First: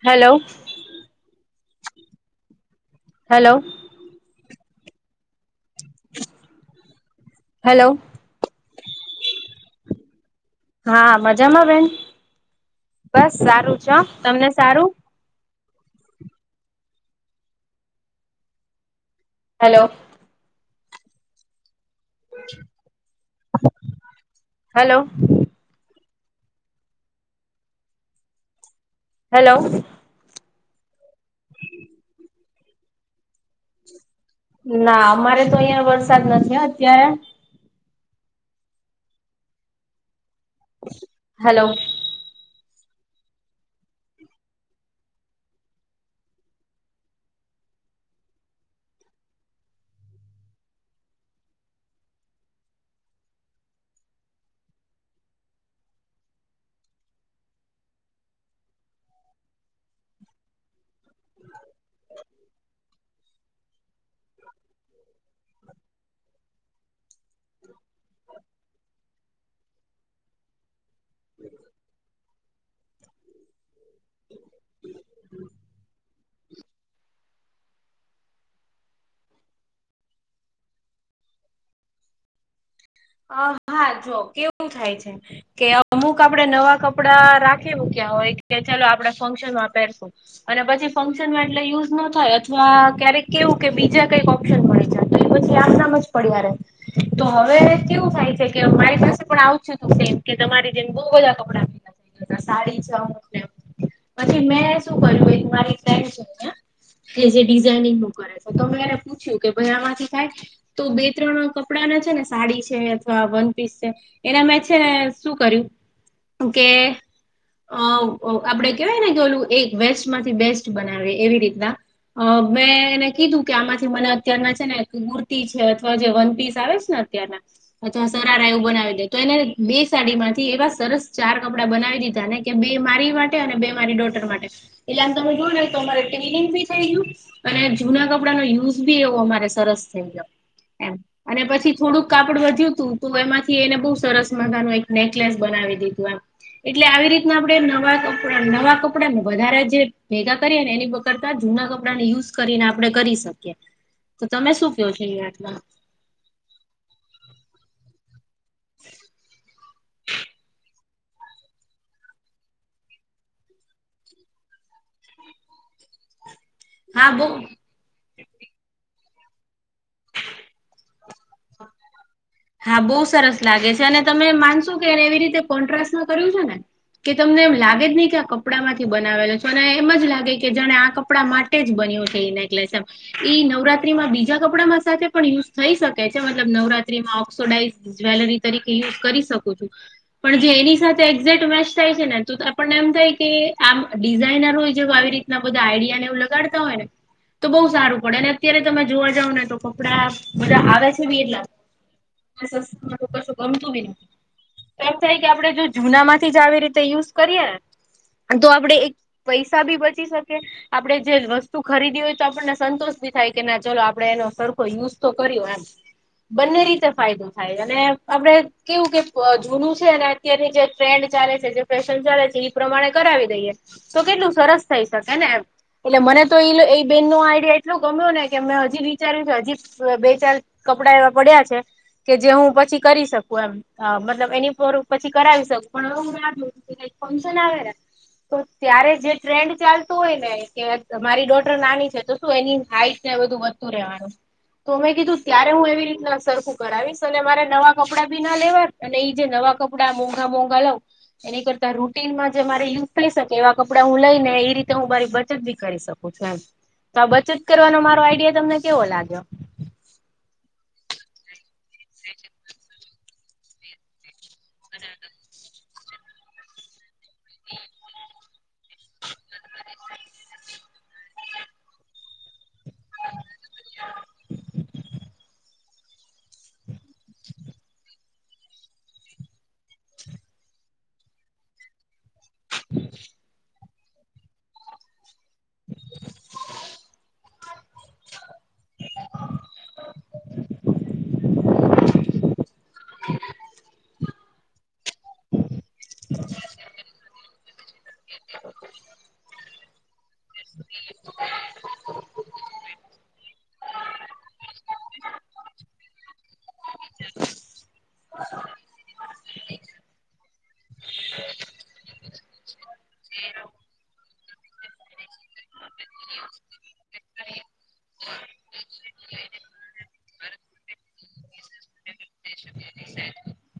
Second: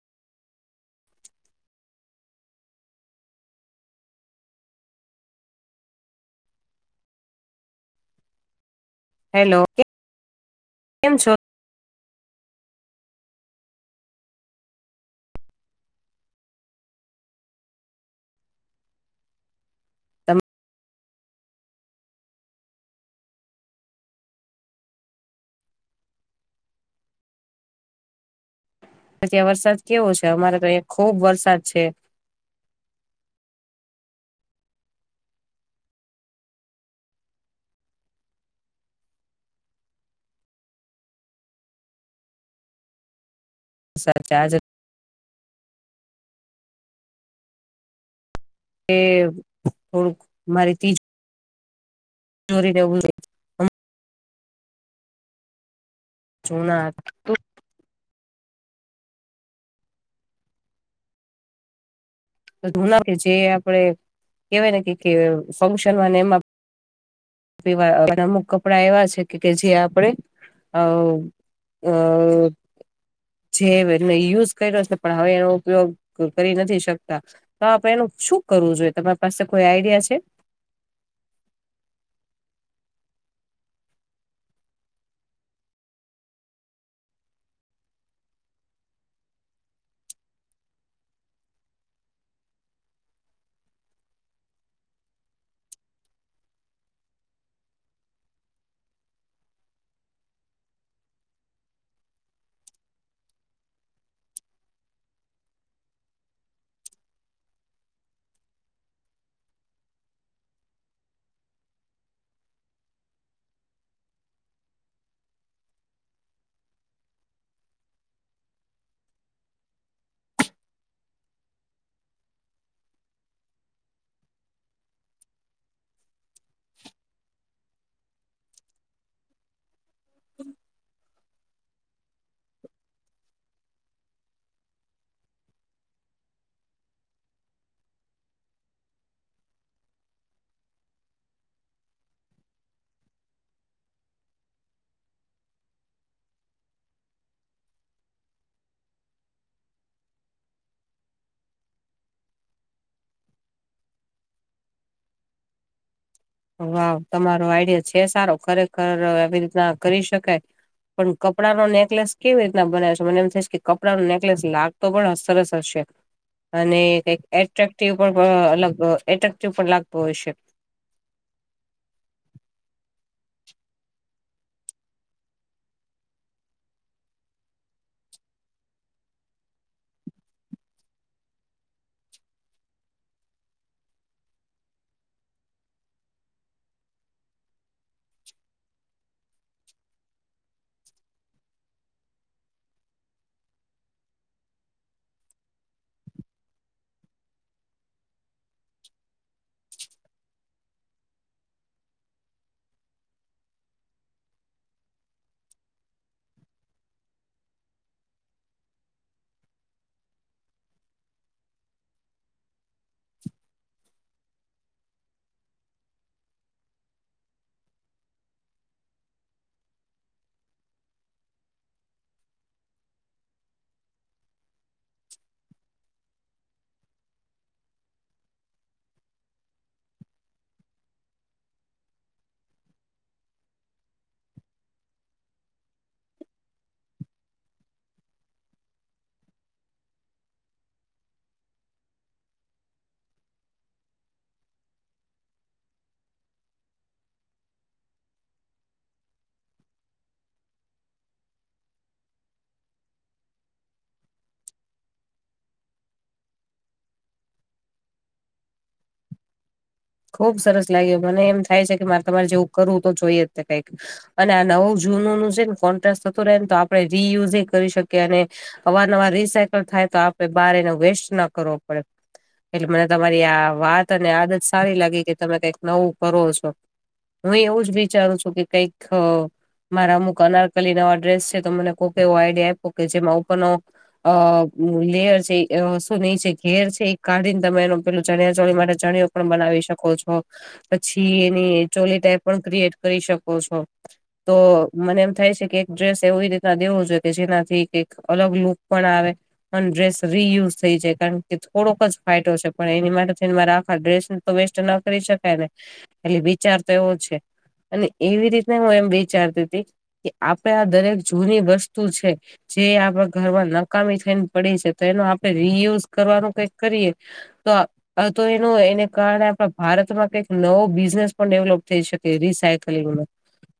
Hello hello hello. Hello કેમ હાં છો મજામાં બેન? બસ સારું છે હં, તમને સારું? હલો. તમ હલો. ત્યાં હેલો વરસાદ કેવો છે? અમારે તો અઈ ખુબ વરસાદ છે. ના અમારે તો અઈયાં વરસાદ નથી હં અત્યારે હલો. [unintelligible] કે થોડુંક મારી તીજ ચોરી દેવું [unintelligible] જુના તું [inaudible] [unintelligible] કે જે આપણે કેવાય ને કે કે ફંક્શનમાં ને એમાં પીવા અમુક કપડા એવા છે કે કે જે આપડે અ અ જેવને યુઝ કયરો છે પણ હવે એનો ઉપયોગ કરી નથી શકતા તો આપે એનું શું કરવું જોઈએ તમારી પાસે કોઈ આઈડિયા છે? અ હા જો કેવું થાય છે. કે અમુક આપડે નવા કપડા રાખી મૂક્યા હોય કે ચાલો આપડે ફંક્શન માં પેરશું અને પછી ફંક્શનમાં એટલે યુઝ ન થાય અથવા ક્યારેક કેવું કે બીજા કઈ. [unintelligible] તો એ પછી આમ નામ જ પડયા રેય, તો હવે. કેવું થાય છે કે મારી પાસે પણ આવુ જ છે તો તું સેમ કે તમારી જેમ બહુ બધા કપડાં. સાડી છે અમુકને એમ, પછી મે શું કર્યું એક મારી ફ્રેન્ડ છે અયા. કે જે ડિઝાઇનિંગનું કરે છે તો, મેં એને પૂછ્યું કે ભાઈ આમાંથી થાય. તો બે ત્રણ કપડાંને છે ને સાડી. [unintelligible] અથવા વન પીસ છે, એના મેં છે ને શું કર્યું કે. અ આપડે કેવાય ને કે ઓલું એક વેસ્ટમાંથી બેસ્ટ બનાવીએ એવી રીતના. અ મેં એને કીધું કે આમાંથી મને અત્યારના છે ને કુર્તી છે અથવા જે વન પીસ આવે છે ને અત્યારના. અથવા સરારા એવું બનાવી દે તો, એને બે સાડી માંથી એવા સરસ ચાર કપડા બનાવી દીધા. કે બે મારી માટે અને બે મારી ડોટર માટે, એટલે આમ તમે જોઓ ને તો અમારે ટ્વિંગ ભી થઈ ગયું. અને જૂના કપડાનો યુઝ બી એવો અમારે સરસ થઈ ગયો એમ, અને પછી થોડુંક. કાપડ વધ્યું હતું, તો એમાંથી એને બહુ સરસ મજાનું એક નેકલેસ બનાવી દીધું એમ. એટલે આવી રીતના આપણેે નવા કપડા, નવા કપડા વધારે જે ભેગા કરીએ ને એની. કરતા જૂના કપડાને યુઝ કરીને આપણે કરી શકીએ, તો તમે શું કહો છો એની વાતમાં. વાવ, તમારો આઈડિયા છે સારો ખરેખર આવી રીતના કરી શકાય. પણ કપડાનો નેકલેસ કેવી રીતના બનાવે છે, મને એમ થઈ છે કે કપડાંનો નેકલેસ લાગ. તો પણ સરસ હશે. અને હા કંઈક બો એટ્રેક્ટિવ પણ અલગ એટ્રેક્ટિવ પણ લાગતો હોય છે. હા બહુ સરસ લાગે છે, અને તમે માનશો કે એવી રીતે કોન્ટ્રાસ્ટ ના કર્યું છે ને. કે તમને એમ લાગે જ નહીં કે આ કપડાંમાંથી બનાવેલો છે, અને એમ જ લાગે કે જાને આ કપડાંમાં. [unintelligible] જ બન્યું છે એ નેકલેસ. ઈ નવરાત્રીમાં બીજા કપડામાં સાથે પણ યુઝ થઈ શકે છે, મતલબ નવરાત્રીમાં. [unintelligible] જ્વેલરી તરીકે યુઝ કરી શકો છો. પણ જે એની સાથે એક્ઝેક્ટ મેચ થાય છે ને, તો ત આપણને એમ થાય કે આમ ડિઝઇનરો જેવ આવી. ઘણાં બધા આઈડિયા ને એ લગાડતા હોય ને. તો બહુ સારું પડે, અને અત્યારે તમે જોવા જાવ ને તો કપડા બધા આવે છે બી એટલા. [inaudible] એમ થાય કે આપડે જો જુનામાંથી જ આવી રીતે યુઝ કરીએ, તો આપડે એક. પૈસા બી બચી શકે. આપડે જે વસ્તુ ખરીદી હોય તો આપણને સંતોષ ભી થાય કે ના ચલો આપડે એનો સરખો યુઝ તો કર્યો એમ. બંને રીતે ફાયદો થાય, અને આપડે. કેવું કે જૂનું છે અને અત્યારની જે ટ્રેન્ડ ચાલે છે, જે ફેશન ચાલે છે એ પ્રમાણે કરાવી દઈએ. તો કેટલું સરસ થઈ શકે ને એમ. એટલે મને તો એ એ બેનનો આઈડિયા એટલો ગમ્યો ને કે, મેં હજી વિચાર્યું છે હજી બે ચાર. કપડા એવા પડ્યા છે. કે જે હું પછી કરી શકું એમ, અ મતલબ એની પર પછી કરાવી શકું પણ [unintelligible] કંઈક ફંક્શન આવે ને. તો ત્યારે જે ટ્રેન્ડ ચાલતું હોય ને કે મારી ડોટર નાની છે. તો એની હાઈટ ને બધું વધતું રહેવાનું, તો મેં કીધું ત્યારે હું એવી રીતના સરખું. કરાવીશ અને મારે નવા કપડાં ભી ના લેવા અને એઈ જે નવા કપડા મોંઘા, મોંઘા લઉ. એની કરતા રૂટિનમાં જે મારે યુઝ થઈ શકે એવા કપડાં હું લઈને એ રીતે હું મારી બચત બી કરી શકું. [unintelligible] તો આ બચત કરવાનો મારો આઈડિયા તમને કેવો લાગ્યો. ખુબ સરસ લાગ્યો, મને એમ થાય છે કે મારે તમારે જેવું કર. વું જોઈ તો કઈક, અને આ નવ જૂનનું છે ને કોન્ટ્રાસ્ટ થતું રહેને. રીયુઝ એ કરી શકીએ અને અવારનવાર રીસાયકલ થાય તો આપડે બહાર એનો વેસ્ટ ન કરવો પડે. એટલે મને તમારી આ વાત અને આદત સારી લાગી કે તમે કઈક નવું કરો છો. હું એ એવું જ વિચારું છું કે કઈક ખ મારા અમુક અનારકલી નવા ડ્રેસ છે તો મને કોકે એવો આઈડિયા આપો કે જેમાં ઉપરનો અ લેયર છે એ શું નહી છે ઘેર છે એ કાઢીને તમે એનો પેલું ચણિયા ચોડી માટે ચણિયો પણ બનાવી શકો છો, પછી એની ચોલી ટાઈપ પણ ક્રિએટ કરી શકો છો. તો મને એમ થાય છે કે એક ડ્રેસ એવી રીતના દેવો જોઈએ કે જેનાથી અલગ લુક પણ આવે. પણ ડ્રેસ રિયુઝ થઈ જાય. કારણ કે થોડોક જ ફાયટો છે પણ એની માટે થઈને મારા આખા ડ્રેસ વેસ્ટ ના કરી શકાય ને. એટલે વિચાર તો એવો છે. અને એવી રીતના હું એમ વીચારતી તી કે આપે આ દરેક જૂની વસ્તુ છે. જે આપડે ઘરમાં નકામી થઈને પડી છે તો એનો આપડે રિયુઝ કરવાનું કઈ કરીએ તો અતો એનું એને કારણે આપણા ભારતમાં કઈક નવો બિઝનેસ પણ ડેવલોપ થઈ શકે રીસાયકલિંગનો.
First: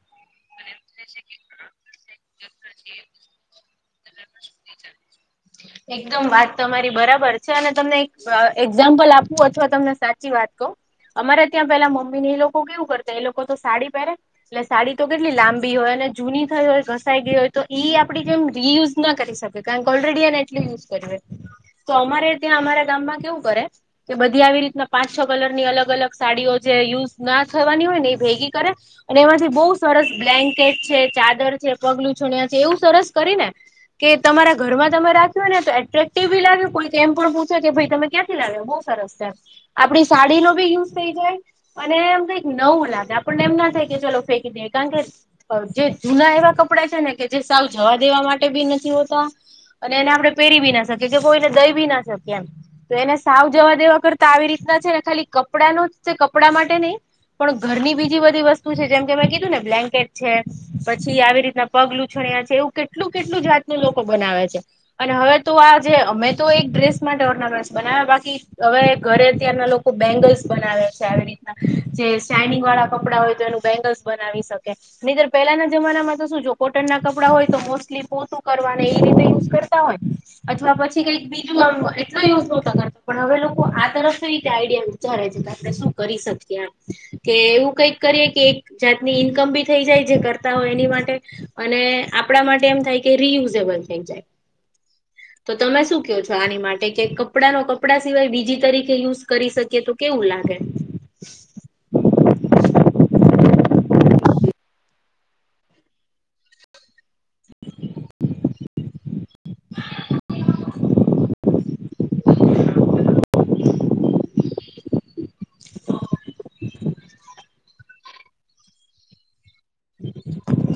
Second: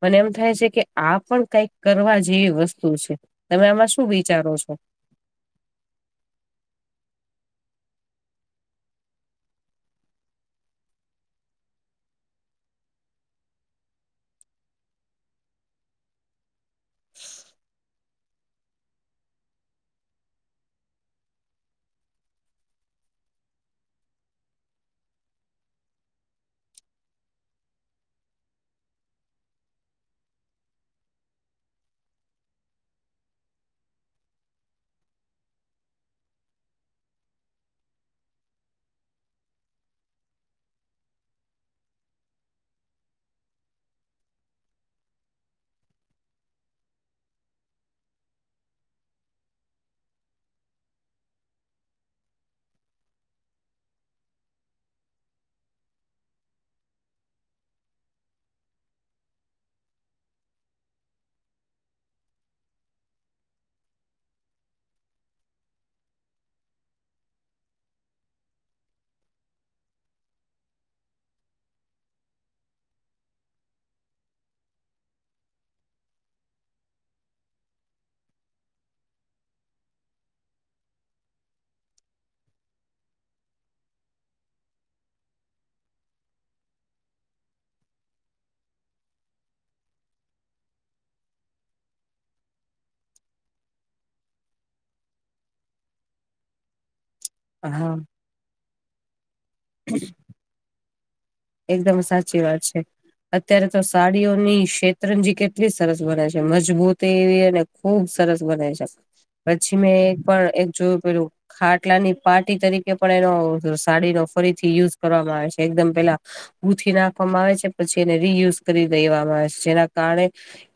મને એમ થાય છે કે આ પણ કઈક કરવા જેવી વસ્તુ છે. તમે આમાં શું વિચારો છો? એકદમ વાત તમારી બરાબર છે. અને તમને એક એક્ઝામ્પલ આપવું અથવા તમને સાચી વાત કહું. અમારે ત્યાં પેલા મમ્મી ને એ લોકો કેવું કરતા એ લોકો તો સાડી પહેરે. એટલે સાડી તો કેટલી લાંબી હોય અને જૂની થઈ હોય ઘસાઈ ગઈ હોય તો ઇ આપડી જેમ રિયુઝ ના કરી શકે કારણ કે ઓલરેડી એને એટલી યુઝ કરી હોય. તો અમારે ત્યાં અમારા ગામમાં કેવું કરે તો બધી આવી રીતના પાંચ છ કલરની અલગ અલગ સાડીઓ જે યુઝ ના થવાની હોય ને એ ભેગી કરે. અને એમાંથી બહુ સરસ બ્લેન્કેટ છે, ચાદર છે, પગલુંછણિયા છે એવું સરસ કરી ને કે તમારા ઘરમાં તમે રા ખેને તો એટ્રેક્ટિવ બી લાગે. કોઈક એમ પણ પૂછે કે ભાઈ તમે ક્યાંથી લાવ્યા બહું સરસ છે એમ. આપડી સાડીનો બી યુઝ થઈ જાય. અને એમ કઈક નવું લાગે આપણને એમ ના થાય કે ચલો ફેંકી દઈએ. કારણ કે જે જૂના એવા કપડા છે ને કે જે સાવ જવા દેવા માટે બી નથી હોતા. અને એને આપણે પેરી બી ના શકીએ કે કોઈને દહી બી ના શકીએ એમ. તો એને સાવ જવા દેવા કરતા આવી રીતના છે ને ખાલી કપડા નો જ તે કપડા માટે નહી. પણ ઘરની બીજી બધી વસ્તુ છે જેમ કે મે કીધું ને બ્લેન્કેટ છે. પછી આવી રીતના પગલુંછણ્યા છે. એવું કેટલું કેટલું જાતનું લોકો બનાવે છે. અને હવે તો આજે મેં તો એક ડ્રેસ માટે ઓર્નામેન્ટ બનાવ્યા બાકી હવે ઘરે અત્યારના લોક કો બેંગલ્સ બનાવે છે આવી રીત જે સાઇનિંગ વાળા કપડા હોય તો એનું બેંગલ્સ બનાવી શકે. નીતર પેલાના જમાનામાં તો શું જો કોટનના કપડાં હોય તો મોસ્ટલી પોતું કરવાને એ રીતે યુઝ કરે. હોય અથવા પછી કઈક બીજું આમ એટલો યુઝ નોતા કરતો પણ હવે લોકો આ તરફ કઈ રીતે આઈડિયા વિચારે છે કે આપડે શું કરી શકીએ એમ. કે એવું કંઈક કરીએ કે એક જાતની ઈન્કમ બી થઈ જાય જે કરતા હોય એની માટે. અને આપણા માટે એમ થાય કે રિયુઝેબલ થઈ જાય. તો તમે શું કયો છો આની માટે? કે કપડાનો હા કપડા સિવાય બીજી તરીકે યુઝ કરી શક કે તો કેવું લાગે. એકદમ સાચી વાત છે. અત્યારે તો સાડીઓની શેતરંજી કેટલી સરસ બને છે મજબૂત તેવીને ખુબ સરસ બનાવી શકે પછી મેં પણ એક જોયું પેલું ખાટ ખટલાની પાર્ટી તરીકે પણ એનો સાડીનો ફરીથી યુઝ કરવામાં આવે છે એકદમ પેલા ગૂથી નાખવામાં આવે છે પછી એને રિયુઝ કરી દેવામાં આવે છે. જેના કારણે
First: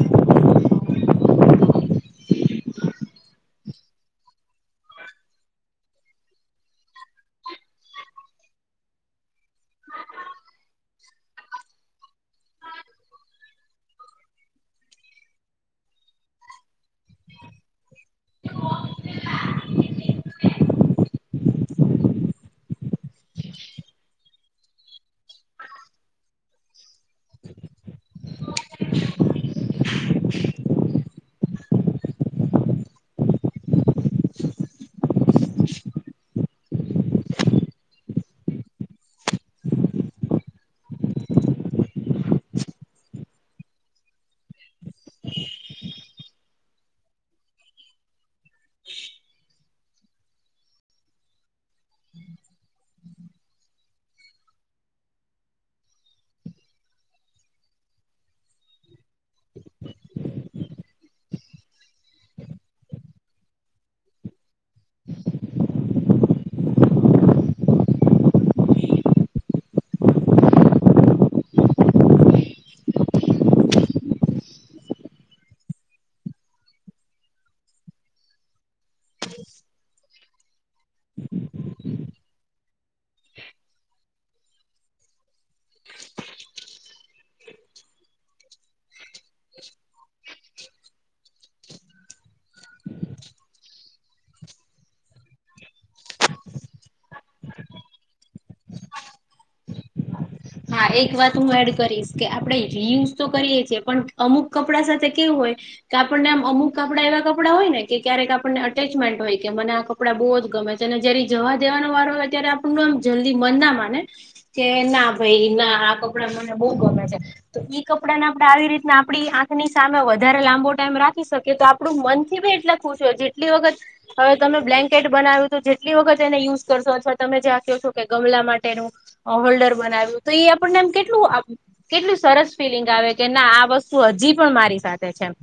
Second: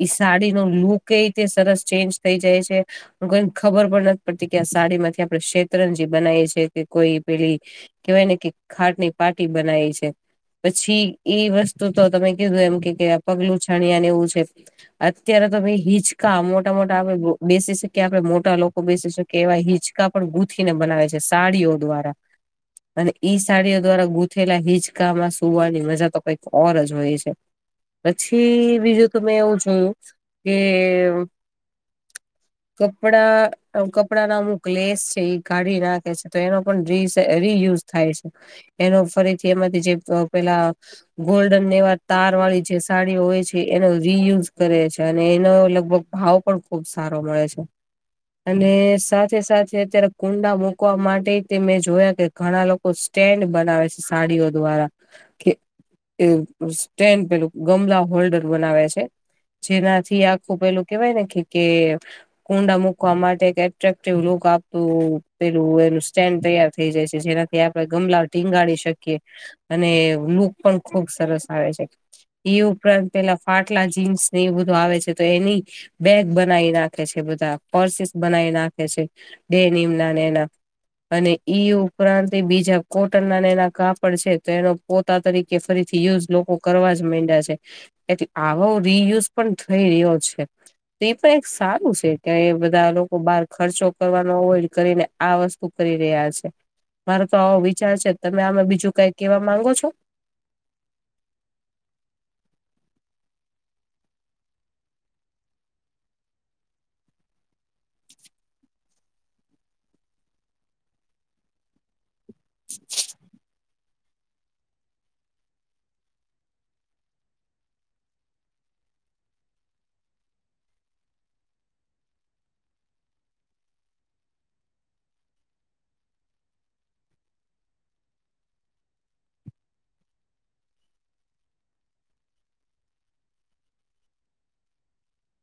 ઈ સાડી નો લુક એ રીતે સરસ ચેન્જ થઈ જાય છે. લોકો ને ખબર પણ નથી પડતી કે આ સાડીમાંથી આપણે શેત્રરંજી બનાવી છે કે કોઈ પેલી કહેવાય ને કે ખાટ ની પાટી બનાવી છે. પછી એ વસ્તુ તો તમે કીધું એમ કે પગ લુંછણિયા ને એવું છે. અત્યારે તો ભઈ હિચકા મોટા મોટા આપે બેસી શકીએ આપડે મોટા લોકો બેસી શકીએ. કેવાય હિંચકા પણ ગૂંથીને બનાવે છે સાડીઓ દ્વારા અને ઈ સાડીઓ દ્વારા ગૂથેલા હિચકામાં હુવાની મજા તો કંઈક ઓર જ હોય છે. પછી બીજું તો મે એવું જોયુ કે, કપડા કપડા ના અમુક લેસ છે એ કાઢી રાખે છે તો એનો પણ રી રિયુઝ થાય છે એનો ફરીથી એમાંથી જે પેલા ગોલ્ડન ને એવા તાર વાળી જે સાડીઓ હોય છે એનો રિયુઝ કરે છે અને એનો લગભગ ભાવ પણ ખુબ સારો મળે છે. અને સાથે સાથે અત્યારે કુંડા મુકવા માટે તે મેં જોયા કે, ઘણા લોકો સ્ટેન્ડ બનાવે છે સાડીઓ દ્વારા કે એ સ્ટેન્ડ પેલું ગમલા હોલ્ડર બનાવે છે. જેનાથી આખું પેલું કેવાય ને કે કે કુંડા મુકવા માટે એક એટક્ટિવ લુક આપતું પેલું એનું સ્ટેન્ડ તૈયાર થઈ જાય છે જેના એ આપડે ગમલા ટીંગાડી શકીએ અને લુક પણ ખુબ સરસ આવે છે. એ ઉપરાંત પેલા ફાટલા જીન્સ ને એ બધું આવે છે તો એની બેગ બનાવી નાખે છે બધા પર્સેસ બનાવી નાખે છે ડેનીમના ના એના અને ઈ ઉપરાંત એ બીજા કોટન ના એના કાપડ છે. તો એનો પોતા તરીકે ફરીથી યુઝ લોકો કરવા જ માંડ્યા છે. એટલે આવો રિયુઝ પણ થઈ રહ્યો છે. તે તો એ એક સારું છે કે એ બધા લોકો બહાર ખર્ચો કરવાનો અવોઈડ કરીને આ વસ્તુ કરી રહ્યા છે મારે તો આવો વિચાર છે તમે આમાં બીજું કઈ કેવા માંગો છો? હા એક વાત હું એડ કરીશ કે આપણે રિયુઝ તો કરીએ છીએ પણ અમુક કપડા સાથે કેવું હોય. કે આપડને આમ અમુક આપડે એવા કપડા હોય ને કે ક્યારેક આપને અટેચમેન્ટ હોય કે મને આ કપડું આપડા બહુ જ ગમે છે. અને જ્યારે જવા દેવાનો વારો હોય. ત્યારે આપણ નો એમ જલ્દી મન ના માને કે ના. એ રીત ના આ કપડા મને બહુ ગમે છે. તો ઈ કપડા ને આપડે આવી રીતના આપડી આંખની સામે વધારે લાંબો ટાઈમ રાખી શકીએ. કે તો આપડું મન થી બી એટલા ખુશ હોય જેટલી વખત. હવે તમે બ્લેન્કેટ બનાવ્યું તો જેટલી વખત એને યુઝ કરશો અથવા તમે જેયો કો છો કે ગમલા માટેનું. હોલ્ડર બનાવ્યું તો એ આપણને આમ કેટલું આમ કેટલું સરસ ફિલિંગ આવે કે, ના આ વસ્તુ હજી પણ મારી સાથે છે. એમ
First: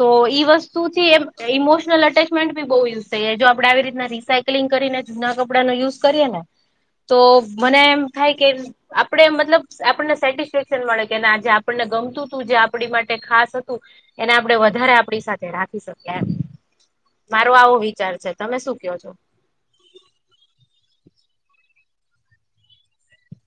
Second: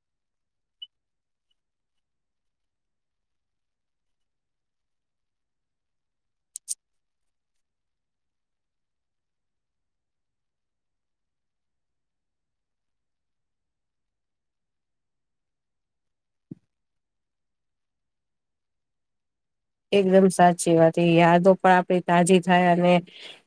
તો ઈ વસ્તુ થી એમ ઇમોશનલ અટેચમેન્ટ બી બહુ યશે જો આપડે આવી રીતના રીસ. યકલિંગ કરીને જૂના કપડા નું યુઝ કરીએ ને તો મને એમ થાય કે. આપણે મતલબ આપણને સેટિસ્ફેક્શન મળે કે ના જે આપણ ને ગમતું હતું જે આપણી માટે ખાસ હતું. એને આપડણે વધારે આપડી સાથે રાખી શકીએ એમ. મારો આવો વિચાર છે, તમે શું કો છો? એકદમ સાચી વાત છે એ યાદો પણ આપડી તાજી થાય અને.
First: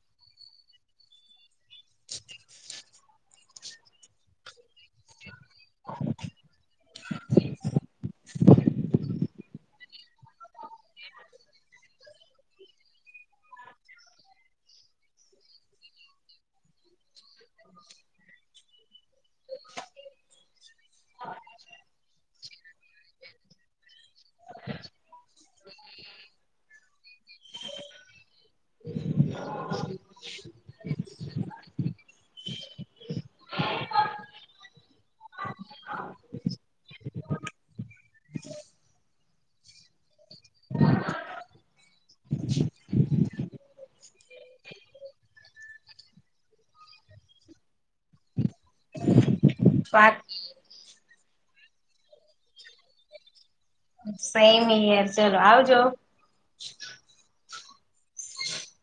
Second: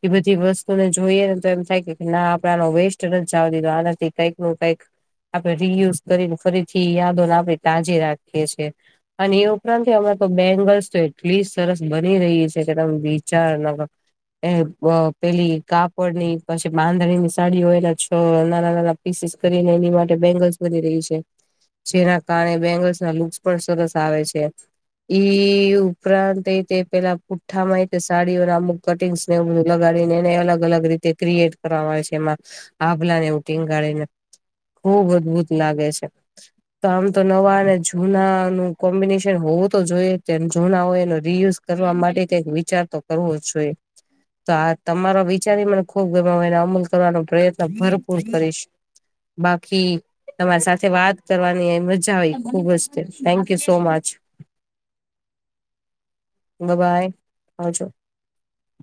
એ બધી વસ્તુ ને જોઈએ ને તો એમ થાય કે ના આપડાનો વેસ્ટ નથી જાવ દીધો આનાથી કંઈક ન કઈક. [inaudible] આપણે રીયુઝ કરીને ફરીથી યાદોને આપણે તાજી રાખીએ છીએ અને એ ઉપરાંતય આમાં બેંગલ્સ તો એટલી સરસ બની રહી છે કે તમે વિચારના કરો એ પેલી કાપડ ની પછી બાંધણી ની સાડી હોયને છ નાના નાના. પીસીસ કરીને એની માટે બેંગલ્સ વધી રહી છે જેના કારણે બેંગલ્સ ના લુકસ પણ સરસ આવે છે ઈ ઉપરાંત એ તે પેલા. પુઠ્ઠામાં એ સાડીઓના અમુક કટિંગ્સ ને લગાડીને એને અલગ અલગ રીતે ક્રિએટ કરવામાં આવે છે એમાં. આાભલા ને એવુ ટીંગાડીને બઉ અદભૂત લાગે છે. તો આમ તો નવા અને જૂના નું કોમ્બિનેશન. હોવું તો જોઈએ જ તે. અને જૂના હોય એનો રિયુઝ કરવા માટે કંઈક વિચાર તો કરવો જ જોઈએ. તો આ તમારો વિચારી મને ખુબ ગમે હું એને અમૂલ. કરવાનો પ્રયત્ન ભરપૂર કરીશ બાકી તમારી સાથે વાત. કરવાની મજા આવી ખુબ જ તે થેન્ક યુ સો મચ. કઈ નઈ યાર ચાલો આવજો. બબ્બાઈ આવજો. [inaudible]